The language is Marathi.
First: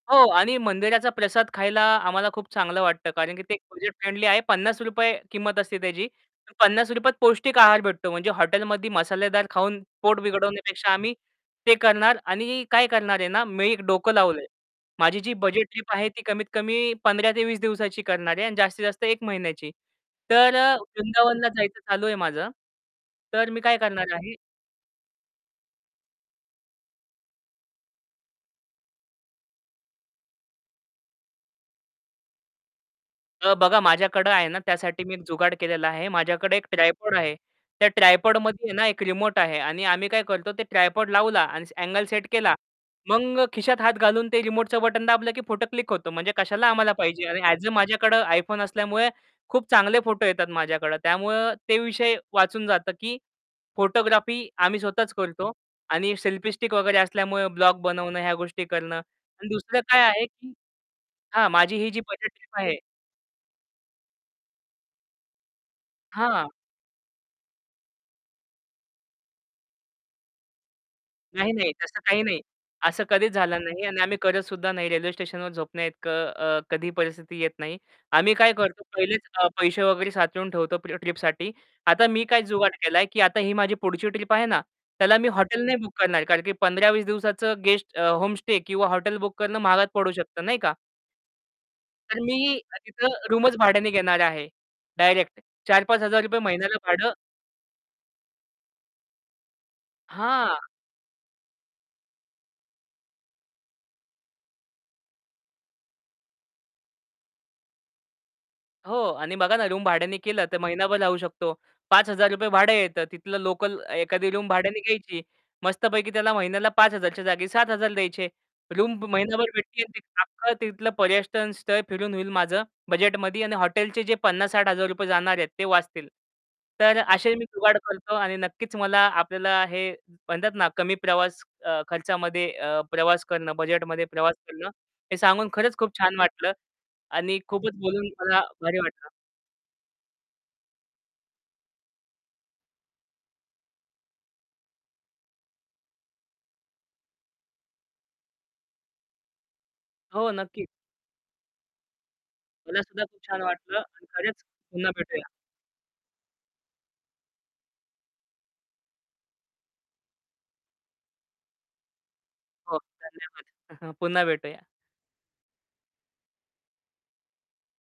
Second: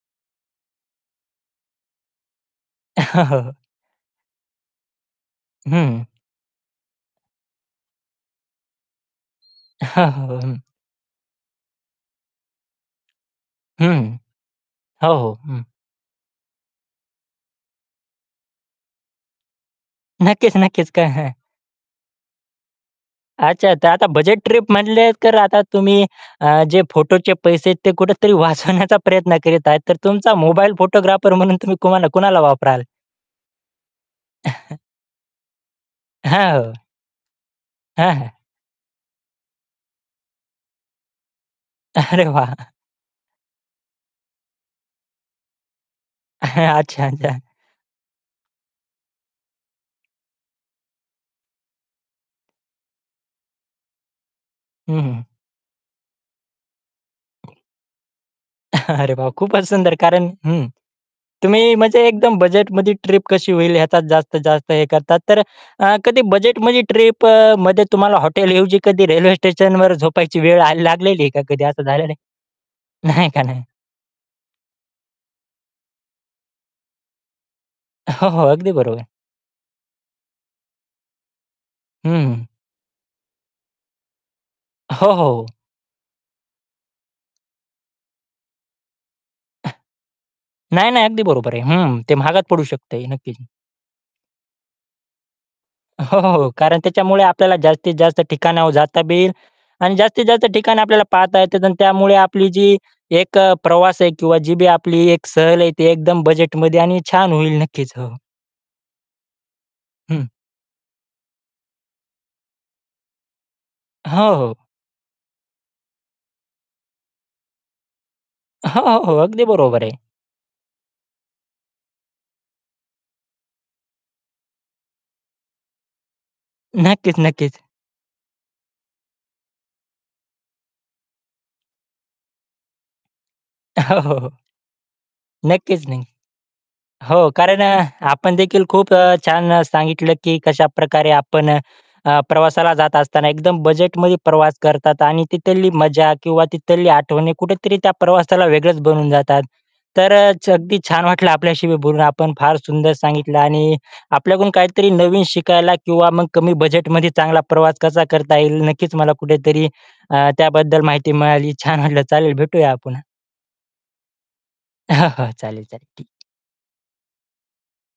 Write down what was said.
हो. आणि मंदिराचा प्रसाद खायला आम्हाला खूप चांगलं वाटतं, कारण की ते बजेट फ्रेंडली आहे. 50 किंमत असते हं. त्याची. 50त पौष्टिक आहार भेटतो म्हणजे हॉटेलम मसालेदार खाऊन पोट हं. बिघडवण्यापेक्षा आम्ही ते करणार. आणि काय करणार आहे ना मी एक डोकं हं. लावलंय हो, माझी हो. जी हं. बजेट ट्रिप आहे, ती कमीत कमी 15 ते 20 दिवसाची करणार आहे आणि जास्तीत जास्त 1 महिन्याची तर नक्कीच, नक्कीच काय आहे. वृंदावनला जायचं चालू आहे माझं. तर मी अच्छा, काय तर आता करणार आहे? बजेट ट्रिप म्हणले तर आता तुम्ही अ, जे फोटोचे पैसे आहेत ते कुठेतरी वाचवण्याचा प्रयत्न करीत आहेत तर तुमचा मोबाईल फोटोग्राफर म्हणून तुम्ही कोणाला कुणाला वापराल? अ, बघा माझ्याकडे आहे ना त्यासाठी मी एक जुगाड केलेला आहे. माझ्याकडे एक हां. ट्रायपॉड आहे. त्या हां, हां. ट्रायपॉडमध्ये आहे ना, एक रिमोट आहे आणि आम्ही काय करतो ते ट्रायपॉड लावला आणि आंगले अरे सेट वाह! केला. मग खिशात हात घालून ते रिमोटचं बटन दाबलं की फोटो क्लिक होतो म्हणजे कशाला आम्हाला अच्छा, पाहिजे अच्छा. आणि ॲझ अ माझ्याकडे iPhone असल्यामुळे खूप चांगले फोटो येतात माझ्याकडं. त्यामुळं ते विषय वाचून जातं की फोटोग्राफी आम्ही हं, स्वतःच हं. करतो. आणि सेल्फी स्टिक वगैरे असल्यामुळे ब्लॉग बनवणं ह्या गोष्टी करणं. अरे, वाह, आणि खूपच दुसरं सुंदर. काय आहे, कारण की हं. हां, तुम्ही माझी ही जी म्हणजे बजेट एकदम ट्रिप आहे. बजेटमध्ये ट्रिप कशी होईल याचा जास्तीत जास्त हे करतात, तर अ, कधी हां. बजेटमध्ये ट्रिप अ, मध्ये तुम्हाला हॉटेलऐवजी कधी रेल्वे स्टेशनवर झोपायची वेळ आल लागलेली आहे का? नाही, कधी नाही. असं तसं झालेलं आहे? काही नाही असं नाही कधीच का नाही? झालं नाही आणि आम्ही करतसुद्धा नाही रेल्वे स्टेशनवर झोपण्याइतकं अ, कधीही परिस्थिती येत नाही. हो, आम्ही हो. काय अगदी करतो बरोबर. पहिलेच अ, पैसे वगैरे साचळून ठेवतो, ट्रिपसाठी. आता मी काय हं. जुगाट केलाय, की आता ही माझी पुढची ट्रिप आहे ना हो, त्याला मी हो. हॉटेल नाही बुक करणार. कारण की 15-20 दिवसाचं गेस्ट अ, होमस्टे किंवा हॉटेल बुक करणं महागात पडू शकत नाही का? नाही, नाही, अगदी बरोबर आहे. हं, ते तर महागात मी पडू अ, शकतंय तिथं नक्कीच. रूमच भाड्याने घेणार आहे. डायरेक्ट चार पाच हो, हजार हो, रुपये हो. महिन्याला कारण भाडं. त्याच्यामुळे आपल्याला जास्तीत जास्त ठिकाणं जाता येईल आणि जास्तीत जास्त हां. ठिकाणं आपल्याला पाहता येतात आणि त्यामुळे आपली जी एक प्रवास आहे किंवा जी बी आपली एक सहल आहे, ती एकदम बजेटमध्ये आणि छान होईल नक्कीच. हो. हो. आणि बघा ना रूम भाड्याने हं. केलं, तर महिनाभर राहू शकतो. 5000 भाडं येतं तिथलं लोकल एखादी हो, रूम हो. भाड्याने घ्यायची. मस्तपैकी त्याला महिन्याला 5000च्या जागी 7000 द्यायचे. हो, रूम हो, हो, अगदी महिनाभर बरोबर भेटतील आहे. आणि अख्खं तिथलं पर्यटन स्थळ फिरून होईल माझं बजेटमध्ये. आणि हॉटेलचे जे 50000-60000 जाणार आहेत ते वाचतील. तर नक्कीच, असे मी नक्कीच. जुगाड करतो आणि नक्कीच मला आपल्याला हे म्हणतात ना, कमी प्रवास खर्चामध्ये अ, प्रवास करणं हो, बजेटमध्ये हो, हो. प्रवास करणं, हे सांगून खरंच नक्कीच खूप नाही. छान वाटलं हो, आणि कारण खूपच अ, बोलून मला आपणदेखील भारी खूप वाटलं. अ, छान सांगितलं की कशाप्रकारे आपण अ, प्रवासाला जात असताना एकदम बजेटमध्ये प्रवास करतात. आणि तिथली मजा किंवा तिथल्या आठवणी कुठेतरी त्या प्रवासाला वेगळंच बनवून जातात. तर हो, अ, नक्कीच. अगदी छान वाटलं आपल्याशी बोलून. आपण फार मला सुंदर सुद्धा खूप सांगितलं छान आणि वाटलं आणि खरंच आपल्याकडून काहीतरी पुन्हा नवीन भेटूया. शिकायला किंवा मग कमी बजेटमध्ये चांगला प्रवास कसा करता येईल, नक्कीच मला कुठेतरी अ, त्याबद्दल माहिती मिळाली. छान वाटलं. चालेल, भेटूया हो, पुन्हा. धन्यवाद. पुन्हा भेटूया. हां, हां. चालेल, चालेल ठीक आहे.